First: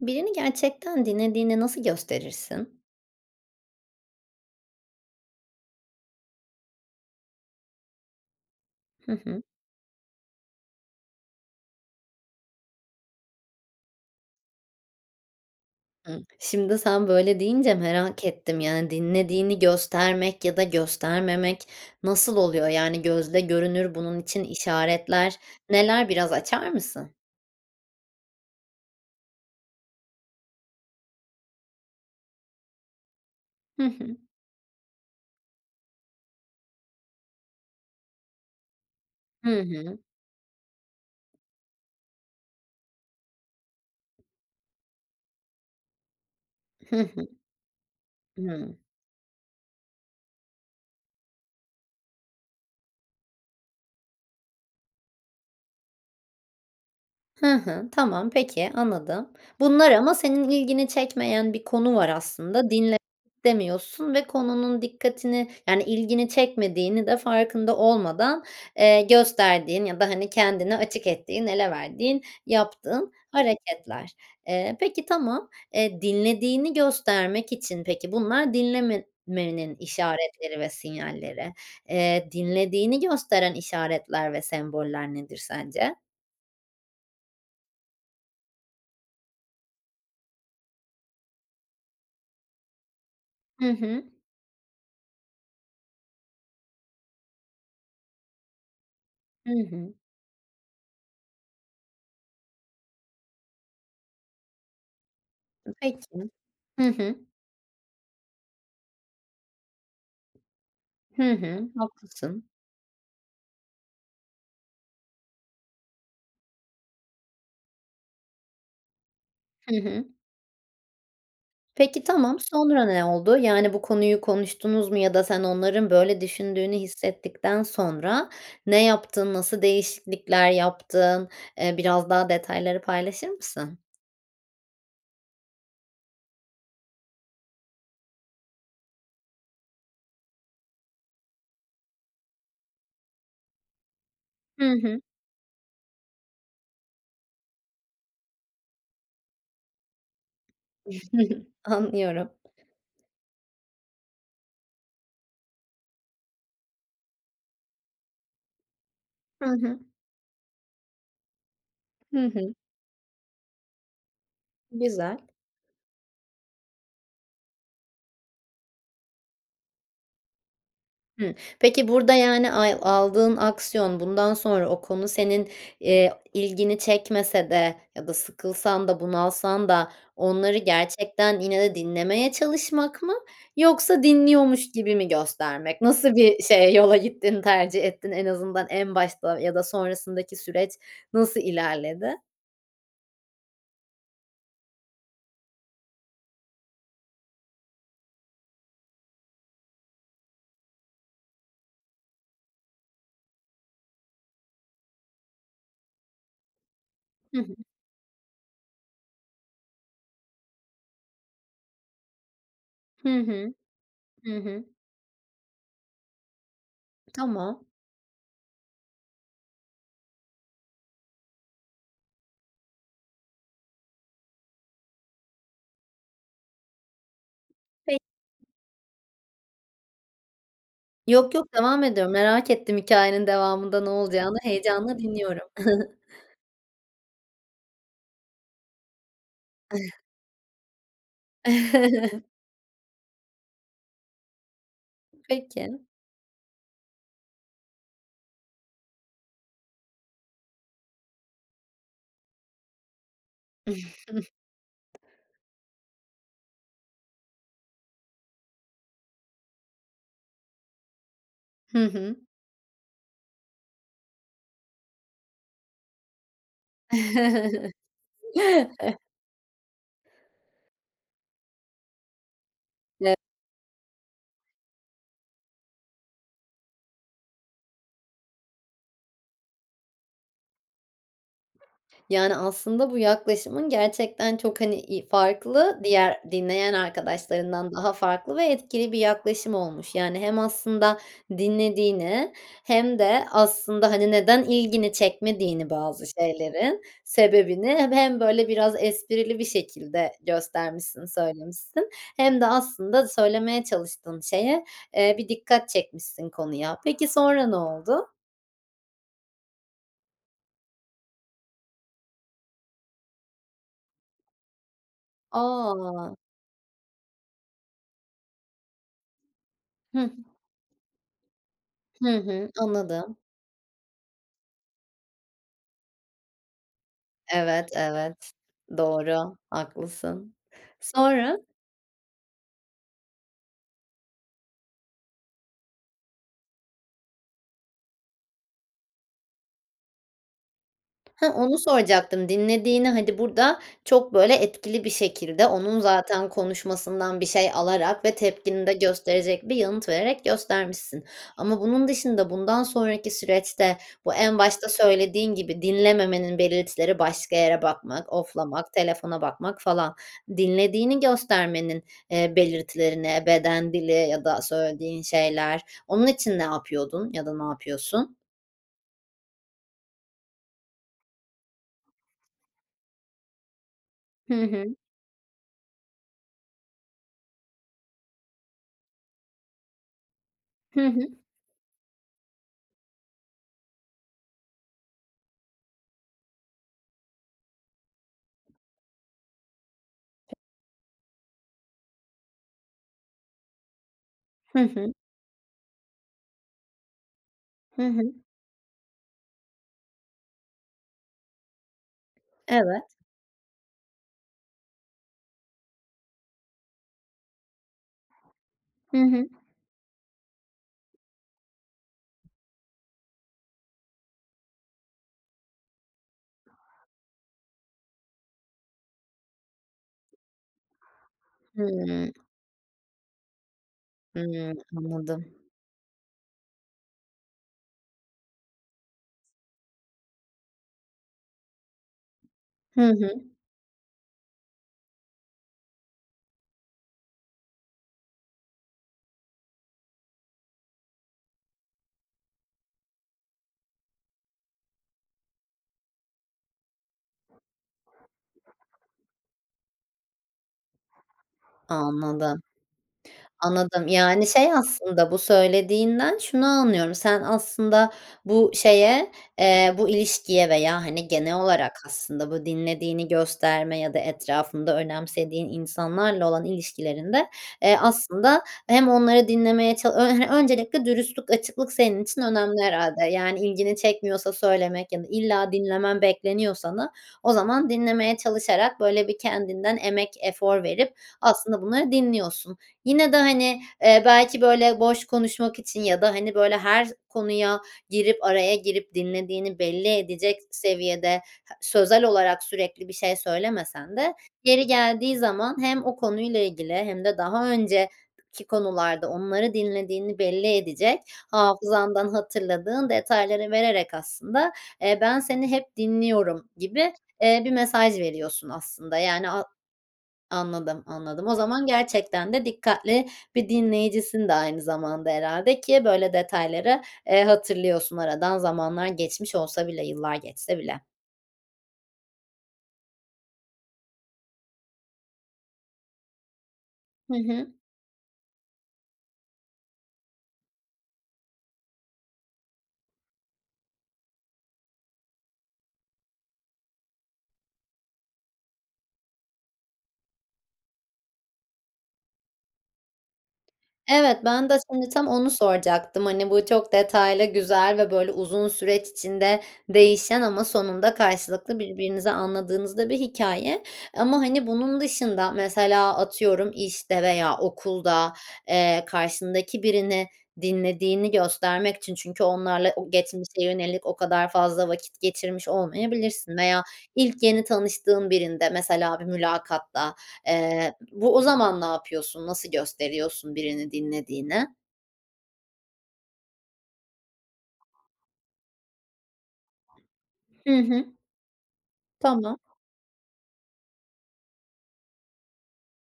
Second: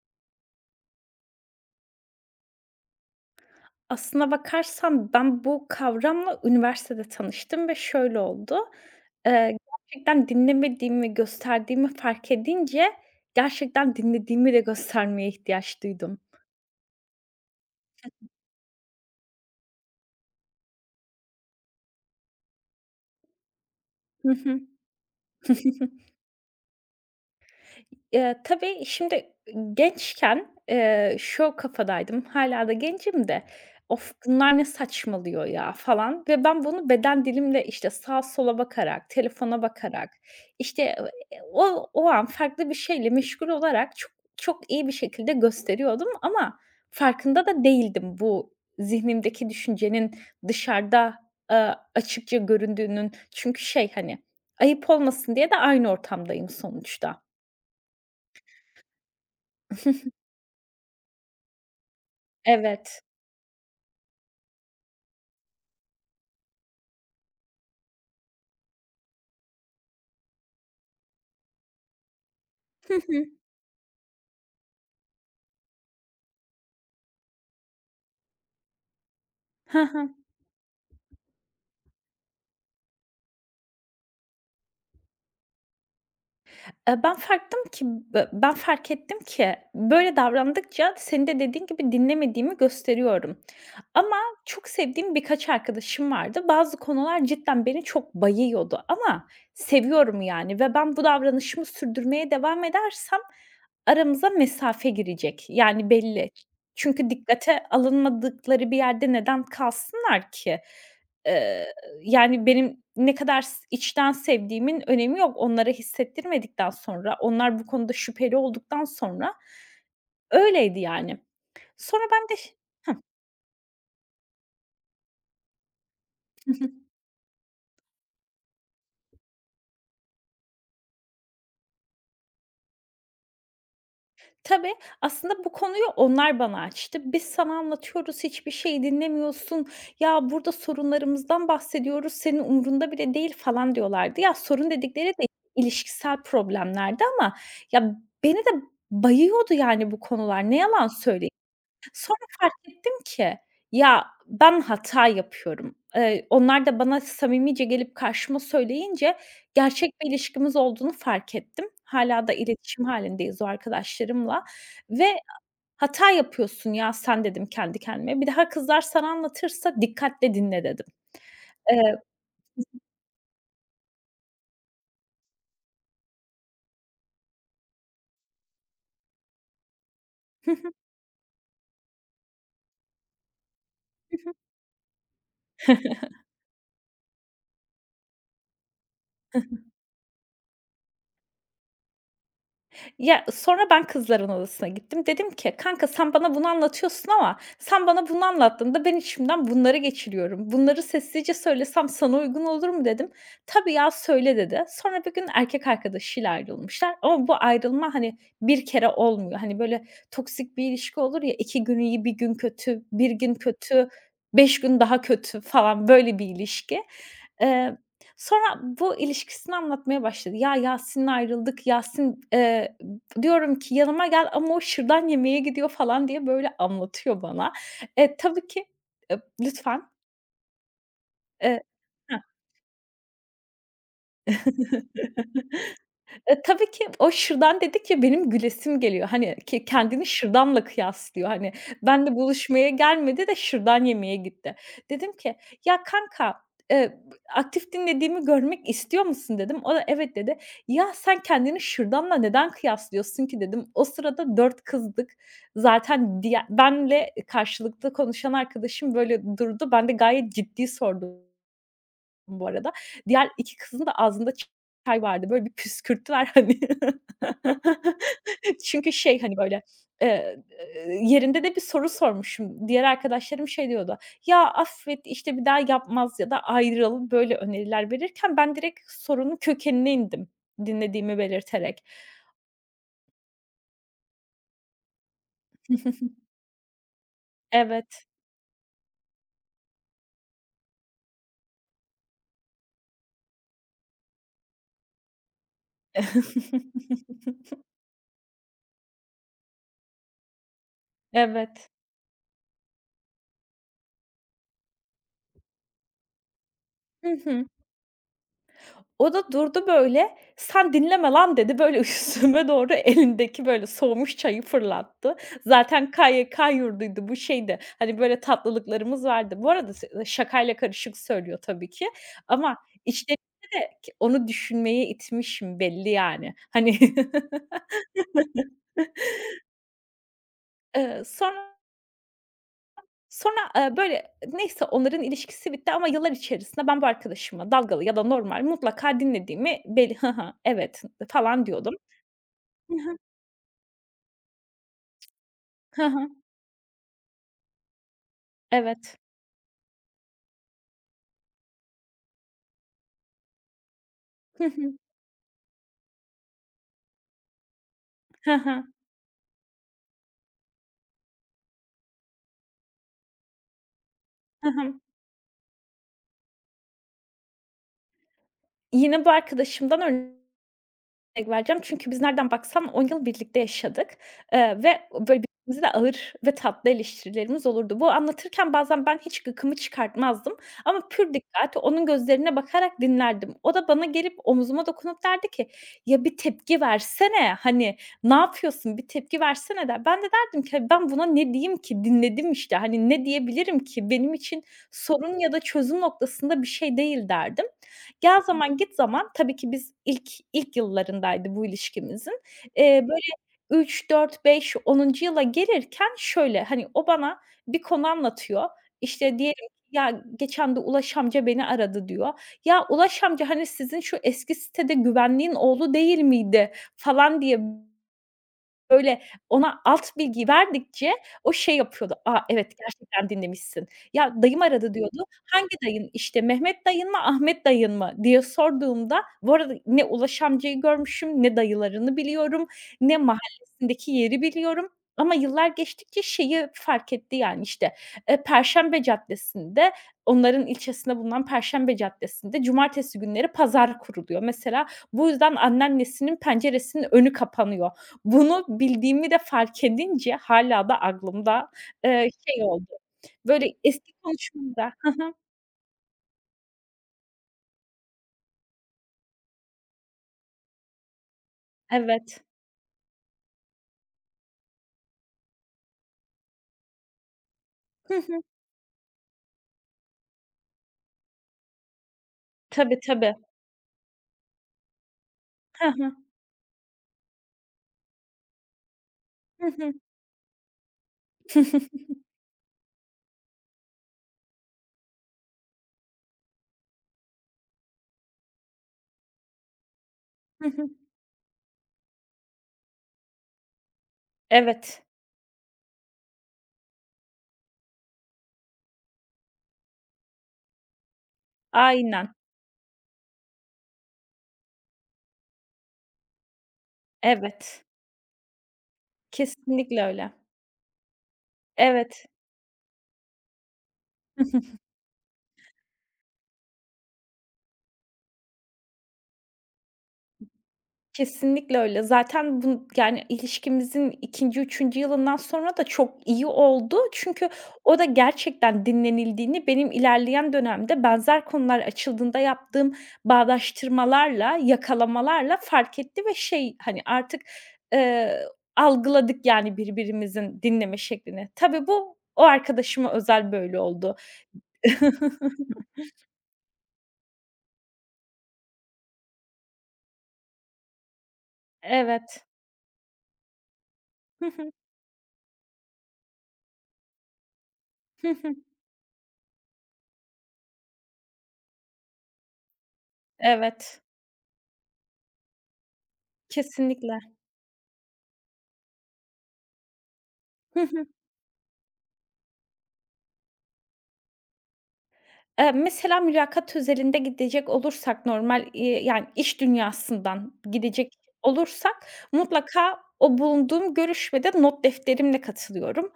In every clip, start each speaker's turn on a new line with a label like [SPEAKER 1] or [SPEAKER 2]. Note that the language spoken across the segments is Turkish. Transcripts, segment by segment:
[SPEAKER 1] Birini gerçekten dinlediğini nasıl gösterirsin?
[SPEAKER 2] Aslına bakarsan ben bu kavramla üniversitede tanıştım ve şöyle oldu.
[SPEAKER 1] Hı hı.
[SPEAKER 2] Eee, Gerçekten dinlemediğimi gösterdiğimi fark edince gerçekten dinlediğimi de göstermeye ihtiyaç duydum.
[SPEAKER 1] Hı. Şimdi sen böyle deyince merak ettim. Yani, dinlediğini göstermek ya da göstermemek nasıl oluyor? Yani, gözle görünür bunun
[SPEAKER 2] Hı
[SPEAKER 1] için
[SPEAKER 2] hı.
[SPEAKER 1] işaretler neler? Biraz açar mısın?
[SPEAKER 2] Tabii, şimdi gençken, şu kafadaydım, hâlâ da gencim de,
[SPEAKER 1] Hı
[SPEAKER 2] "Of,
[SPEAKER 1] hı.
[SPEAKER 2] bunlar ne saçmalıyor ya!" falan ve ben bunu beden dilimle, işte, sağa sola bakarak,
[SPEAKER 1] Hı
[SPEAKER 2] telefona
[SPEAKER 1] hı.
[SPEAKER 2] bakarak, işte, o an farklı bir şeyle meşgul olarak çok çok iyi bir şekilde gösteriyordum ama
[SPEAKER 1] Hı hı.
[SPEAKER 2] farkında da değildim bu
[SPEAKER 1] Hıı.
[SPEAKER 2] zihnimdeki düşüncenin dışarıda, açıkça göründüğünün. Çünkü şey, hani, ayıp olmasın diye de aynı ortamdayım sonuçta.
[SPEAKER 1] Hı hı. Tamam, peki, anladım. Bunlar ama senin ilgini çekmeyen bir konu var aslında. Dinlemek
[SPEAKER 2] Evet.
[SPEAKER 1] istemiyorsun ve konunun dikkatini, yani, ilgini çekmediğini de farkında olmadan, gösterdiğin ya da, hani, kendini açık ettiğin, ele verdiğin,
[SPEAKER 2] Hı
[SPEAKER 1] yaptığın
[SPEAKER 2] hı.
[SPEAKER 1] hareketler. Peki, tamam. Dinlediğini göstermek için peki bunlar dinlemenin
[SPEAKER 2] Hı hı.
[SPEAKER 1] işaretleri ve sinyalleri. Dinlediğini gösteren işaretler ve semboller nedir sence?
[SPEAKER 2] Eee, ben farktım ki ben fark ettim ki böyle davrandıkça senin de dediğin gibi dinlemediğimi gösteriyorum.
[SPEAKER 1] Hı hı.
[SPEAKER 2] Ama çok sevdiğim birkaç arkadaşım vardı. Bazı konular cidden beni çok bayıyordu ama
[SPEAKER 1] Hı hı.
[SPEAKER 2] seviyorum yani ve ben bu davranışımı sürdürmeye devam edersem aramıza mesafe girecek. Yani belli.
[SPEAKER 1] Peki. Hı
[SPEAKER 2] Çünkü
[SPEAKER 1] hı.
[SPEAKER 2] dikkate alınmadıkları bir yerde neden kalsınlar ki?
[SPEAKER 1] Hı hı.
[SPEAKER 2] Yani,
[SPEAKER 1] Haklısın.
[SPEAKER 2] benim ne kadar içten sevdiğimin önemi yok. Onlara hissettirmedikten sonra, onlar bu konuda şüpheli olduktan sonra
[SPEAKER 1] Hı hı.
[SPEAKER 2] öyleydi, yani. Sonra
[SPEAKER 1] Peki,
[SPEAKER 2] ben
[SPEAKER 1] tamam.
[SPEAKER 2] de ş
[SPEAKER 1] Sonra ne oldu? Yani bu konuyu konuştunuz mu ya da sen onların böyle düşündüğünü hissettikten sonra ne yaptın? Nasıl değişiklikler yaptın? Biraz daha detayları paylaşır mısın?
[SPEAKER 2] Tabii, aslında bu konuyu onlar bana açtı. "Biz sana anlatıyoruz, hiçbir şey dinlemiyorsun. Ya, burada sorunlarımızdan bahsediyoruz, senin umurunda bile değil." falan diyorlardı. Ya, sorun
[SPEAKER 1] Hı hı.
[SPEAKER 2] dedikleri de ilişkisel problemlerdi ama ya, beni de bayıyordu, yani, bu konular. Ne yalan söyleyeyim. Sonra
[SPEAKER 1] Anlıyorum.
[SPEAKER 2] fark ettim ki, ya, ben hata yapıyorum. Onlar da bana samimice gelip karşıma söyleyince
[SPEAKER 1] Hı hı.
[SPEAKER 2] gerçek bir ilişkimiz olduğunu fark ettim.
[SPEAKER 1] Hı
[SPEAKER 2] Hâlâ da
[SPEAKER 1] hı.
[SPEAKER 2] iletişim hâlindeyiz o arkadaşlarımla ve
[SPEAKER 1] Güzel.
[SPEAKER 2] "Hata yapıyorsun ya sen." dedim kendi kendime. "Bir daha kızlar sana anlatırsa dikkatle dinle." dedim.
[SPEAKER 1] Hımm. Peki,
[SPEAKER 2] Eee
[SPEAKER 1] burada, yani, aldığın aksiyon bundan sonra o konu senin, ilgini çekmese de ya da sıkılsan da bunalsan da onları gerçekten yine de dinlemeye çalışmak mı yoksa dinliyormuş gibi mi
[SPEAKER 2] Hı
[SPEAKER 1] göstermek?
[SPEAKER 2] hı.
[SPEAKER 1] Nasıl bir şeye yola gittin, tercih ettin en azından en başta ya da sonrasındaki süreç nasıl ilerledi?
[SPEAKER 2] Ya, sonra ben kızların odasına gittim. Dedim ki, "Kanka sen bana bunu anlatıyorsun ama sen bana bunu anlattığında ben içimden bunları geçiriyorum. Bunları sessizce söylesem sana uygun olur mu?" dedim. "Tabii ya, söyle." dedi. Sonra bir gün erkek arkadaşıyla ayrılmışlar ama bu
[SPEAKER 1] Hı hı.
[SPEAKER 2] ayrılma, hani, bir kere olmuyor. Hani, böyle toksik bir ilişki olur ya, 2 gün iyi, bir gün kötü,
[SPEAKER 1] Hı
[SPEAKER 2] bir gün
[SPEAKER 1] hı.
[SPEAKER 2] kötü,
[SPEAKER 1] Hı
[SPEAKER 2] 5
[SPEAKER 1] hı.
[SPEAKER 2] gün daha kötü falan, böyle bir ilişki.
[SPEAKER 1] Tamam.
[SPEAKER 2] Eee, Sonra bu ilişkisini anlatmaya başladı. "Ya, Yasin'le ayrıldık. Yasin" diyorum ki, "Yanıma gel ama o şırdan yemeğe gidiyor." falan diye böyle anlatıyor bana.
[SPEAKER 1] Peki.
[SPEAKER 2] E, tabii ki, lütfen,
[SPEAKER 1] Yok, yok,
[SPEAKER 2] eee
[SPEAKER 1] devam ediyorum.
[SPEAKER 2] Hah.
[SPEAKER 1] Merak ettim hikayenin devamında ne olacağını. Heyecanla dinliyorum.
[SPEAKER 2] E, tabii ki o şırdan dedi ki benim gülesim geliyor. Hani, kendini şırdanla kıyaslıyor. Hani, ben de buluşmaya gelmedi de şırdan yemeye gitti. Dedim ki, "Ya
[SPEAKER 1] Peki.
[SPEAKER 2] kanka, eee, aktif dinlediğimi görmek istiyor musun?" dedim. O da "Evet." dedi. "Ya sen kendini şırdanla neden kıyaslıyorsun ki?" dedim. O sırada 4 kızdık. Zaten diye benle karşılıklı konuşan arkadaşım böyle durdu. Ben de gayet ciddi sordum
[SPEAKER 1] Hı hı.
[SPEAKER 2] bu arada. Diğer 2 kızın da ağzında çay vardı. Böyle bir püskürttüler hani. Çünkü şey, hani, böyle, eee, yerinde de bir soru sormuşum. Diğer
[SPEAKER 1] Eee
[SPEAKER 2] arkadaşlarım şey diyordu, "Ya, affet, işte, bir daha yapmaz ya da ayrılalım böyle öneriler verirken ben direkt sorunun kökenine indim dinlediğimi belirterek.
[SPEAKER 1] Yani, aslında bu yaklaşımın gerçekten çok, hani, farklı, diğer dinleyen arkadaşlarından daha
[SPEAKER 2] Evet.
[SPEAKER 1] farklı ve etkili bir yaklaşım olmuş. Yani, hem aslında dinlediğini hem de aslında, hani, neden ilgini çekmediğini bazı şeylerin sebebini hem böyle biraz esprili bir şekilde göstermişsin,
[SPEAKER 2] Evet.
[SPEAKER 1] söylemişsin hem de aslında söylemeye çalıştığın şeye, bir dikkat çekmişsin konuya. Peki
[SPEAKER 2] Hı hı.
[SPEAKER 1] sonra ne oldu?
[SPEAKER 2] O da durdu böyle, "Sen dinleme lan!" dedi. Böyle üstüme doğru elindeki böyle soğumuş çayı fırlattı. Zaten
[SPEAKER 1] Aa.
[SPEAKER 2] KYK yurduydu, bu şeydi, hani, böyle tatlılıklarımız vardı. Bu arada
[SPEAKER 1] Hıh.
[SPEAKER 2] şakayla karışık söylüyor tabii ki
[SPEAKER 1] Hı hı.
[SPEAKER 2] ama
[SPEAKER 1] Anladım.
[SPEAKER 2] içlerinde de onu düşünmeye itmişim belli yani. Hani,
[SPEAKER 1] Evet, evet. Doğru, haklısın.
[SPEAKER 2] eee,
[SPEAKER 1] Sonra?
[SPEAKER 2] sonra sonra böyle, neyse onların ilişkisi bitti ama yıllar içerisinde ben bu arkadaşıma dalgalı ya da normal mutlaka dinlediğimi "Hı hı, evet."
[SPEAKER 1] Heh,
[SPEAKER 2] falan
[SPEAKER 1] onu
[SPEAKER 2] diyordum.
[SPEAKER 1] soracaktım.
[SPEAKER 2] Hı
[SPEAKER 1] Dinlediğini,
[SPEAKER 2] hı.
[SPEAKER 1] hadi burada çok böyle etkili bir şekilde onun
[SPEAKER 2] Hı hı.
[SPEAKER 1] zaten konuşmasından bir şey alarak ve tepkini de
[SPEAKER 2] Evet.
[SPEAKER 1] gösterecek bir yanıt vererek göstermişsin. Ama bunun dışında bundan sonraki süreçte bu en
[SPEAKER 2] Hı
[SPEAKER 1] başta
[SPEAKER 2] hı.
[SPEAKER 1] söylediğin gibi dinlememenin belirtileri başka yere bakmak,
[SPEAKER 2] Hı hı.
[SPEAKER 1] oflamak, telefona bakmak falan. Dinlediğini göstermenin, belirtileri beden dili ya da
[SPEAKER 2] Hı hı.
[SPEAKER 1] söylediğin şeyler. Onun için ne yapıyordun ya da ne yapıyorsun?
[SPEAKER 2] Yine bu arkadaşımdan örnek vereceğim. Çünkü biz nereden baksan 10 yıl birlikte yaşadık,
[SPEAKER 1] Hı hı.
[SPEAKER 2] ve böyle birbirimize de ağır ve tatlı eleştirilerimiz olurdu. Bu anlatırken bazen ben hiç gıkımı çıkartmazdım
[SPEAKER 1] Hı
[SPEAKER 2] ama pür
[SPEAKER 1] hı.
[SPEAKER 2] dikkat onun gözlerine bakarak dinlerdim. O da bana gelip omzuma dokunup derdi ki, "Ya, bir tepki versene, hani, ne yapıyorsun, bir tepki versene." der. Ben de derdim ki, "Hani, ben buna ne diyeyim ki? Dinledim işte. Hani, ne diyebilirim ki? Benim için
[SPEAKER 1] Hı hı.
[SPEAKER 2] sorun ya da çözüm noktasında bir şey değil." derdim.
[SPEAKER 1] Hı hı.
[SPEAKER 2] Gel zaman git zaman tabii ki biz ilk ilk yıllarındaydı bu ilişkimizin.
[SPEAKER 1] Evet.
[SPEAKER 2] Böyle 3 4 5 onuncu yıla gelirken şöyle, hani, o bana bir konu anlatıyor.
[SPEAKER 1] Hı
[SPEAKER 2] İşte,
[SPEAKER 1] hı.
[SPEAKER 2] diyelim ki ya geçen de Ulaş amca beni aradı diyor. Ya Ulaş amca, hani, sizin şu eski sitede güvenliğin oğlu değil miydi falan diye böyle, ona alt bilgi verdikçe o şey yapıyordu.
[SPEAKER 1] Hımm.
[SPEAKER 2] "A, evet, gerçekten dinlemişsin." Ya, dayım
[SPEAKER 1] Hımm,
[SPEAKER 2] aradı diyordu.
[SPEAKER 1] anladım.
[SPEAKER 2] "Hangi dayın?" İşte, "Mehmet dayın mı, Ahmet dayın mı?" diye sorduğumda bu arada ne Ulaş amcayı görmüşüm, ne dayılarını biliyorum,
[SPEAKER 1] Hı
[SPEAKER 2] ne
[SPEAKER 1] hı.
[SPEAKER 2] mahallesindeki yeri biliyorum ama yıllar geçtikçe şeyi fark etti, yani, işte, Perşembe Caddesi'nde, onların ilçesinde bulunan Perşembe Caddesi'nde cumartesi günleri pazar kuruluyor. Mesela bu yüzden anneannesinin penceresinin önü kapanıyor. Bunu bildiğimi de fark edince hâlâ da aklımda,
[SPEAKER 1] Anladım.
[SPEAKER 2] şey oldu, böyle
[SPEAKER 1] Anladım.
[SPEAKER 2] eski
[SPEAKER 1] Yani, şey
[SPEAKER 2] konuşmamda Hı
[SPEAKER 1] aslında
[SPEAKER 2] hı.
[SPEAKER 1] bu söylediğinden şunu anlıyorum. Sen aslında bu şeye, bu ilişkiye veya, hani, genel olarak
[SPEAKER 2] Evet.
[SPEAKER 1] aslında bu dinlediğini gösterme ya da etrafında önemsediğin insanlarla olan ilişkilerinde,
[SPEAKER 2] Hı hı.
[SPEAKER 1] aslında hem onları dinlemeye ça ö hani, öncelikle dürüstlük, açıklık senin için önemli
[SPEAKER 2] Tabii,
[SPEAKER 1] herhâlde.
[SPEAKER 2] tabii.
[SPEAKER 1] Yani, ilgini çekmiyorsa söylemek ya da illa
[SPEAKER 2] Hı hı.
[SPEAKER 1] dinlemen bekleniyor sana, o zaman dinlemeye çalışarak böyle bir
[SPEAKER 2] Hı hı.
[SPEAKER 1] kendinden emek, efor verip aslında bunları dinliyorsun. Yine de, hani, belki, böyle, boş konuşmak için ya da, hani, böyle, her konuya girip, araya girip dinlediğini belli edecek
[SPEAKER 2] Hı hı.
[SPEAKER 1] seviyede sözel olarak sürekli bir şey söylemesen de yeri
[SPEAKER 2] Evet.
[SPEAKER 1] geldiği zaman hem o konuyla ilgili hem de daha önceki konularda onları dinlediğini belli edecek, hafızandan
[SPEAKER 2] Aynen.
[SPEAKER 1] hatırladığın detayları vererek aslında, "Ben seni hep dinliyorum." gibi, bir
[SPEAKER 2] Evet.
[SPEAKER 1] mesaj veriyorsun aslında. Yani
[SPEAKER 2] Kesinlikle öyle.
[SPEAKER 1] anladım, anladım. O zaman
[SPEAKER 2] Evet.
[SPEAKER 1] gerçekten de dikkatli bir
[SPEAKER 2] Hı
[SPEAKER 1] dinleyicisin de
[SPEAKER 2] hı.
[SPEAKER 1] aynı zamanda herhâlde ki böyle detayları, hatırlıyorsun. Aradan zamanlar geçmiş olsa bile, yıllar geçse bile.
[SPEAKER 2] Kesinlikle öyle. Zaten yani ilişkimizin ikinci üçüncü yılından sonra da çok iyi oldu.
[SPEAKER 1] Hı
[SPEAKER 2] Çünkü
[SPEAKER 1] hı.
[SPEAKER 2] o da gerçekten dinlenildiğini benim ilerleyen dönemde benzer konular açıldığında yaptığım bağdaştırmalarla, yakalamalarla fark etti ve şey, hani, artık, eee, algıladık yani birbirimizin dinleme şeklini. Tabii bu o arkadaşıma özel böyle oldu.
[SPEAKER 1] Evet, ben de şimdi tam onu soracaktım. Hani, bu çok detaylı, güzel ve böyle uzun süreç içinde değişen ama sonunda karşılıklı birbirinizi
[SPEAKER 2] Evet.
[SPEAKER 1] anladığınızda bir hikaye. Ama, hani, bunun dışında mesela atıyorum işte veya okulda, karşındaki birini dinlediğini göstermek için çünkü onlarla o geçmişe
[SPEAKER 2] Evet.
[SPEAKER 1] yönelik o kadar fazla vakit geçirmiş olmayabilirsin veya
[SPEAKER 2] Kesinlikle.
[SPEAKER 1] ilk yeni tanıştığın birinde mesela bir mülakatta. Bu o zaman ne yapıyorsun? Nasıl gösteriyorsun birini dinlediğini?
[SPEAKER 2] Mesela mülakat özelinde gidecek olursak normal, yani iş dünyasından
[SPEAKER 1] Hı hı.
[SPEAKER 2] gidecek olursak
[SPEAKER 1] Tamam.
[SPEAKER 2] mutlaka o bulunduğum görüşmede not defterimle katılıyorum.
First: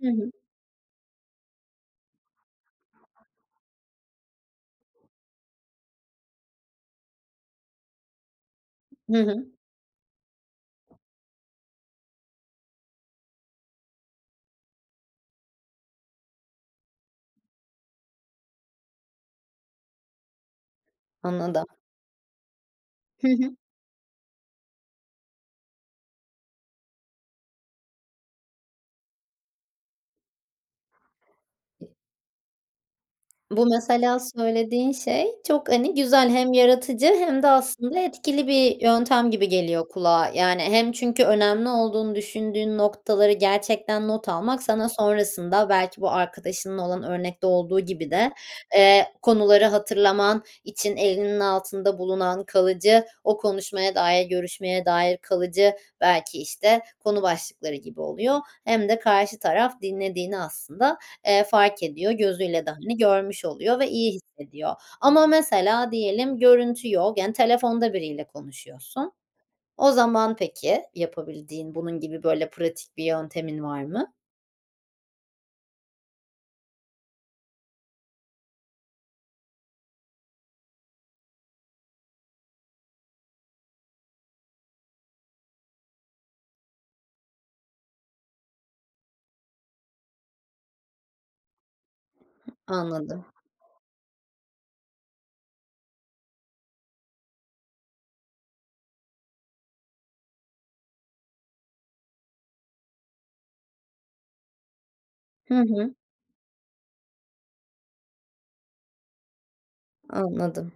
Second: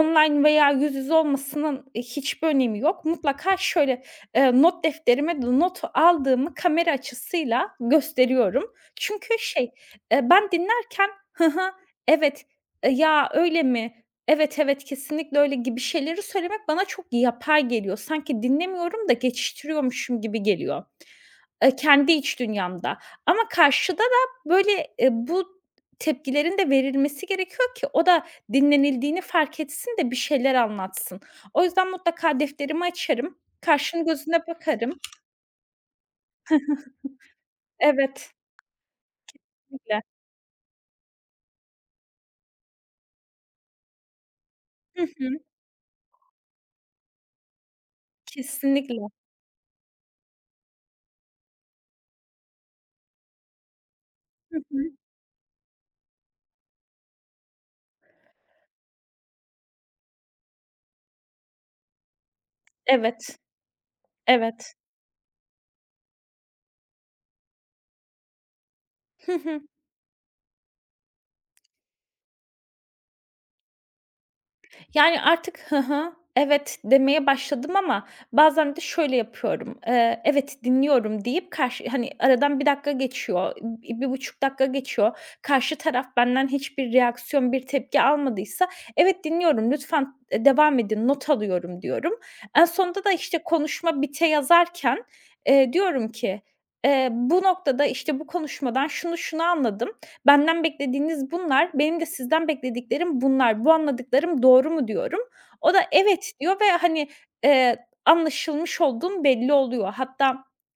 [SPEAKER 1] Hı hı.
[SPEAKER 2] veya yüz yüze olmasının, hiçbir önemi yok. Mutlaka şöyle, not defterime de not aldığımı kamera açısıyla gösteriyorum.
[SPEAKER 1] Hı
[SPEAKER 2] Çünkü
[SPEAKER 1] hı.
[SPEAKER 2] şey, ben dinlerken "Hı hı, evet, ya öyle mi? Evet, evet, kesinlikle öyle gibi şeyleri söylemek bana çok yapay geliyor. Sanki dinlemiyorum da geçiştiriyormuşum gibi geliyor,
[SPEAKER 1] Anladım.
[SPEAKER 2] kendi iç dünyamda.
[SPEAKER 1] Hı
[SPEAKER 2] Ama
[SPEAKER 1] hı.
[SPEAKER 2] karşıda da böyle, bu tepkilerin de verilmesi gerekiyor ki o da dinlenildiğini fark etsin de bir şeyler anlatsın. O yüzden mutlaka defterimi açarım,
[SPEAKER 1] Bu
[SPEAKER 2] karşının
[SPEAKER 1] mesela
[SPEAKER 2] gözüne bakarım.
[SPEAKER 1] söylediğin şey çok, hani, güzel hem yaratıcı hem de aslında
[SPEAKER 2] Evet,
[SPEAKER 1] etkili bir yöntem gibi geliyor
[SPEAKER 2] kesinlikle.
[SPEAKER 1] kulağa. Yani hem çünkü önemli olduğunu düşündüğün noktaları gerçekten not almak sana
[SPEAKER 2] Hı hı,
[SPEAKER 1] sonrasında belki bu arkadaşının olan örnekte olduğu gibi de,
[SPEAKER 2] kesinlikle.
[SPEAKER 1] konuları hatırlaman için elinin altında bulunan kalıcı, o konuşmaya dair,
[SPEAKER 2] Hı
[SPEAKER 1] görüşmeye
[SPEAKER 2] hı.
[SPEAKER 1] dair kalıcı belki, işte, konu başlıkları gibi oluyor. Hem de karşı taraf dinlediğini aslında fark ediyor. Gözüyle de, hani,
[SPEAKER 2] Evet,
[SPEAKER 1] görmüş oluyor ve iyi hissediyor.
[SPEAKER 2] evet.
[SPEAKER 1] Ama mesela diyelim görüntü yok, yani, telefonda biriyle konuşuyorsun.
[SPEAKER 2] Hı hı.
[SPEAKER 1] O zaman peki yapabildiğin bunun gibi, böyle, pratik bir yöntemin var mı?
[SPEAKER 2] Yani, artık "Hı hı, evet." demeye başladım ama bazen de şöyle yapıyorum, "Evet, dinliyorum." deyip karşı hani, aradan bir dakika geçiyor, bir bir buçuk dakika geçiyor. Karşı taraf benden hiçbir reaksiyon, bir tepki almadıysa, "Evet, dinliyorum, lütfen, devam edin, not alıyorum." diyorum. En sonunda da,
[SPEAKER 1] Anladım.
[SPEAKER 2] işte, konuşma bite yazarken, diyorum ki, "Bu noktada, işte, bu konuşmadan şunu şunu anladım. Benden beklediğiniz bunlar, benim de sizden beklediklerim bunlar. Bu anladıklarım doğru mu diyorum.
[SPEAKER 1] Hı
[SPEAKER 2] O da
[SPEAKER 1] hı.
[SPEAKER 2] evet diyor ve hani, eee, anlaşılmış olduğum belli oluyor. Hatta
[SPEAKER 1] Anladım.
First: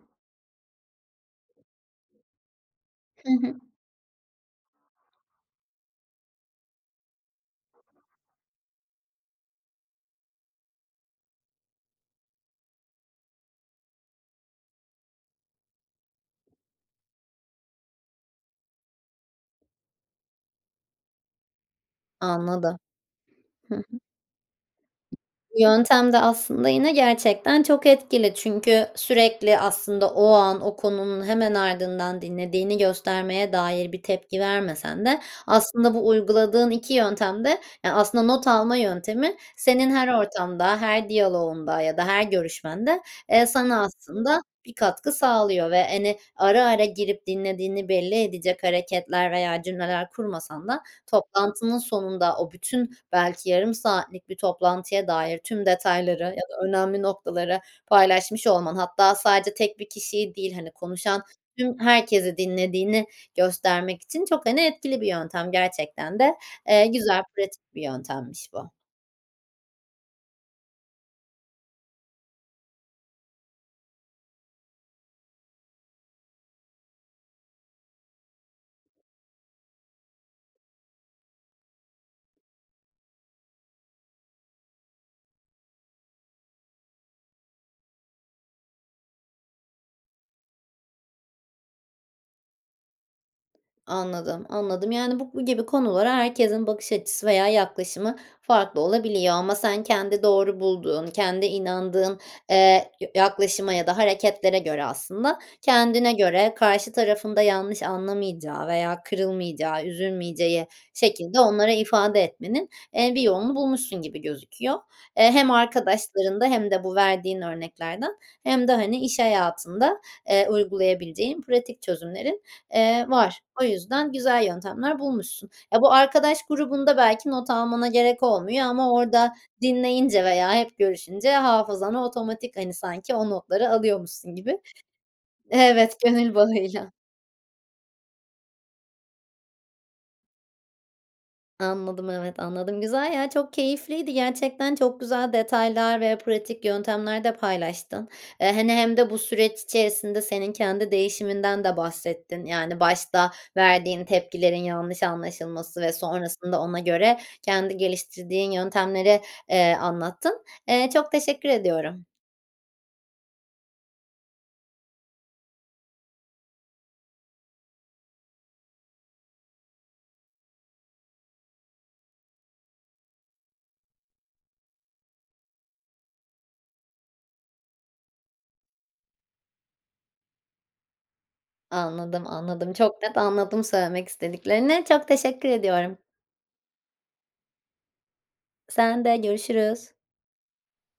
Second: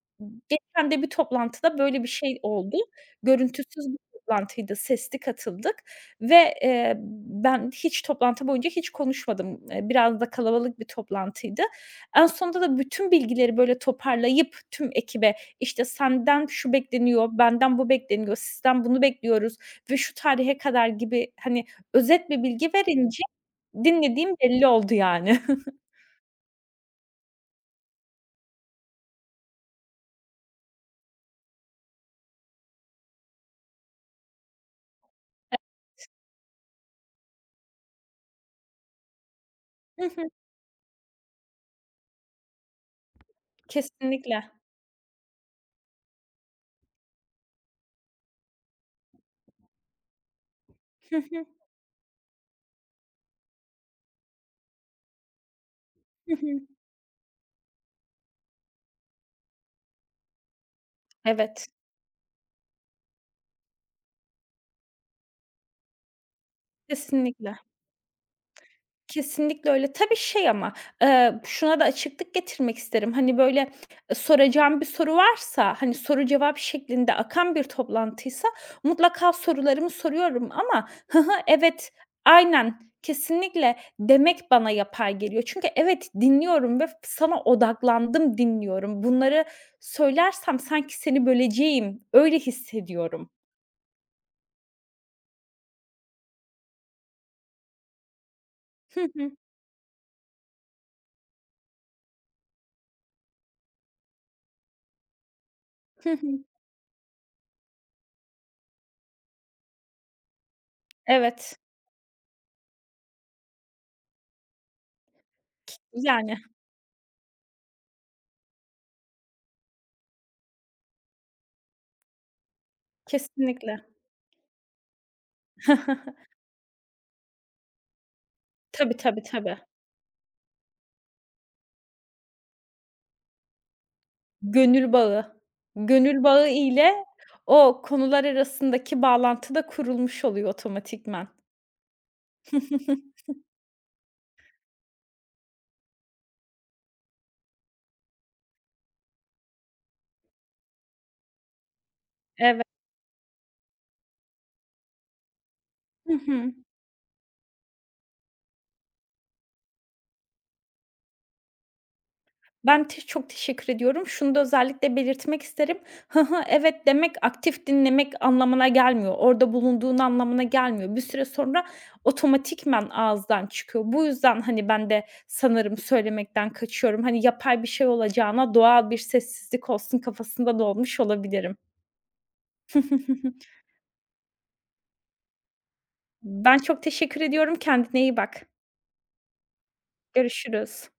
[SPEAKER 2] Geçen de bir toplantıda böyle bir şey oldu.
[SPEAKER 1] Hı hı.
[SPEAKER 2] Görüntüsüz bir toplantıydı, sesli katıldık ve, eee, ben hiç toplantı boyunca hiç konuşmadım. Biraz da kalabalık bir toplantıydı. En sonunda da bütün bilgileri böyle toparlayıp tüm ekibe, işte, senden şu bekleniyor, benden bu bekleniyor, sizden bunu bekliyoruz ve şu tarihe kadar gibi, hani, özet bir bilgi
[SPEAKER 1] Anladım.
[SPEAKER 2] verince
[SPEAKER 1] Hı.
[SPEAKER 2] dinlediğim belli oldu yani. Hı hı.
[SPEAKER 1] Bu yöntem de aslında yine gerçekten çok etkili. Çünkü sürekli aslında o an, o konunun hemen ardından dinlediğini göstermeye dair bir tepki vermesen de aslında bu uyguladığın 2 yöntem de, yani aslında not alma yöntemi senin her ortamda, her diyaloğunda ya da her görüşmende, sana aslında
[SPEAKER 2] Kesinlikle.
[SPEAKER 1] bir katkı sağlıyor ve, hani, ara ara girip dinlediğini belli edecek hareketler veya cümleler kurmasan da
[SPEAKER 2] Hı hı.
[SPEAKER 1] toplantının sonunda o bütün belki yarım saatlik bir toplantıya dair tüm detayları
[SPEAKER 2] Hı
[SPEAKER 1] ya
[SPEAKER 2] hı.
[SPEAKER 1] da önemli noktaları paylaşmış olman, hatta sadece tek bir kişiyi değil, hani, konuşan
[SPEAKER 2] Evet,
[SPEAKER 1] tüm herkesi dinlediğini göstermek için çok, hani, etkili bir yöntem. Gerçekten de, güzel,
[SPEAKER 2] kesinlikle.
[SPEAKER 1] pratik bir yöntemmiş bu.
[SPEAKER 2] Kesinlikle öyle. Tabii, şey ama, şuna da açıklık getirmek isterim. Hani, böyle, soracağım bir soru varsa, hani, soru cevap şeklinde akan bir toplantıysa mutlaka sorularımı soruyorum ama "Hı hı, evet, aynen, kesinlikle." demek bana yapay geliyor. Çünkü evet, dinliyorum ve sana odaklandım dinliyorum. Bunları söylersem sanki seni böleceğim, öyle hissediyorum.
[SPEAKER 1] Anladım, anladım. Yani bu gibi konulara herkesin bakış açısı veya yaklaşımı farklı
[SPEAKER 2] Hı hı.
[SPEAKER 1] olabiliyor ama sen kendi doğru bulduğun, kendi inandığın, yaklaşıma ya da hareketlere göre aslında
[SPEAKER 2] Hı
[SPEAKER 1] kendine
[SPEAKER 2] hı.
[SPEAKER 1] göre karşı tarafında yanlış anlamayacağı veya kırılmayacağı, üzülmeyeceği şekilde
[SPEAKER 2] Evet.
[SPEAKER 1] onlara ifade etmenin, bir yolunu bulmuşsun gibi gözüküyor. Hem
[SPEAKER 2] Yani,
[SPEAKER 1] arkadaşlarında hem de bu verdiğin örneklerden hem de, hani, iş hayatında, uygulayabileceğin pratik çözümlerin var. O
[SPEAKER 2] kesinlikle.
[SPEAKER 1] yüzden güzel yöntemler bulmuşsun. Ya, bu arkadaş grubunda belki not almana gerek olmuyor ama
[SPEAKER 2] Tabii, tabii,
[SPEAKER 1] orada
[SPEAKER 2] tabii.
[SPEAKER 1] dinleyince veya hep görüşünce hafızana otomatik, hani, sanki o notları alıyormuşsun gibi.
[SPEAKER 2] Gönül bağı.
[SPEAKER 1] Evet,
[SPEAKER 2] Gönül
[SPEAKER 1] gönül
[SPEAKER 2] bağı
[SPEAKER 1] bağıyla.
[SPEAKER 2] ile o konular arasındaki bağlantı da kurulmuş oluyor otomatikman.
[SPEAKER 1] Anladım, evet, anladım. Güzel ya, çok keyifliydi gerçekten. Çok güzel detaylar ve pratik yöntemler de paylaştın. Hani hem de bu süreç içerisinde senin kendi değişiminden de bahsettin.
[SPEAKER 2] Evet.
[SPEAKER 1] Yani başta verdiğin tepkilerin yanlış anlaşılması ve
[SPEAKER 2] Hı hı.
[SPEAKER 1] sonrasında ona göre kendi geliştirdiğin yöntemleri, anlattın. Çok teşekkür ediyorum.
[SPEAKER 2] Ben çok teşekkür ediyorum. Şunu da özellikle belirtmek isterim. "Hı hı, evet." demek aktif dinlemek anlamına gelmiyor. Orada bulunduğun anlamına gelmiyor. Bir süre sonra otomatikman ağızdan çıkıyor. Bu yüzden, hani, ben de sanırım söylemekten kaçıyorum. Hani, yapay bir şey olacağına doğal bir sessizlik olsun kafasında dolmuş olabilirim.
[SPEAKER 1] Anladım, anladım. Çok net anladım söylemek istediklerini. Çok teşekkür ediyorum.
[SPEAKER 2] Ben çok teşekkür ediyorum. Kendine iyi bak.
[SPEAKER 1] Sen de görüşürüz.
[SPEAKER 2] Görüşürüz.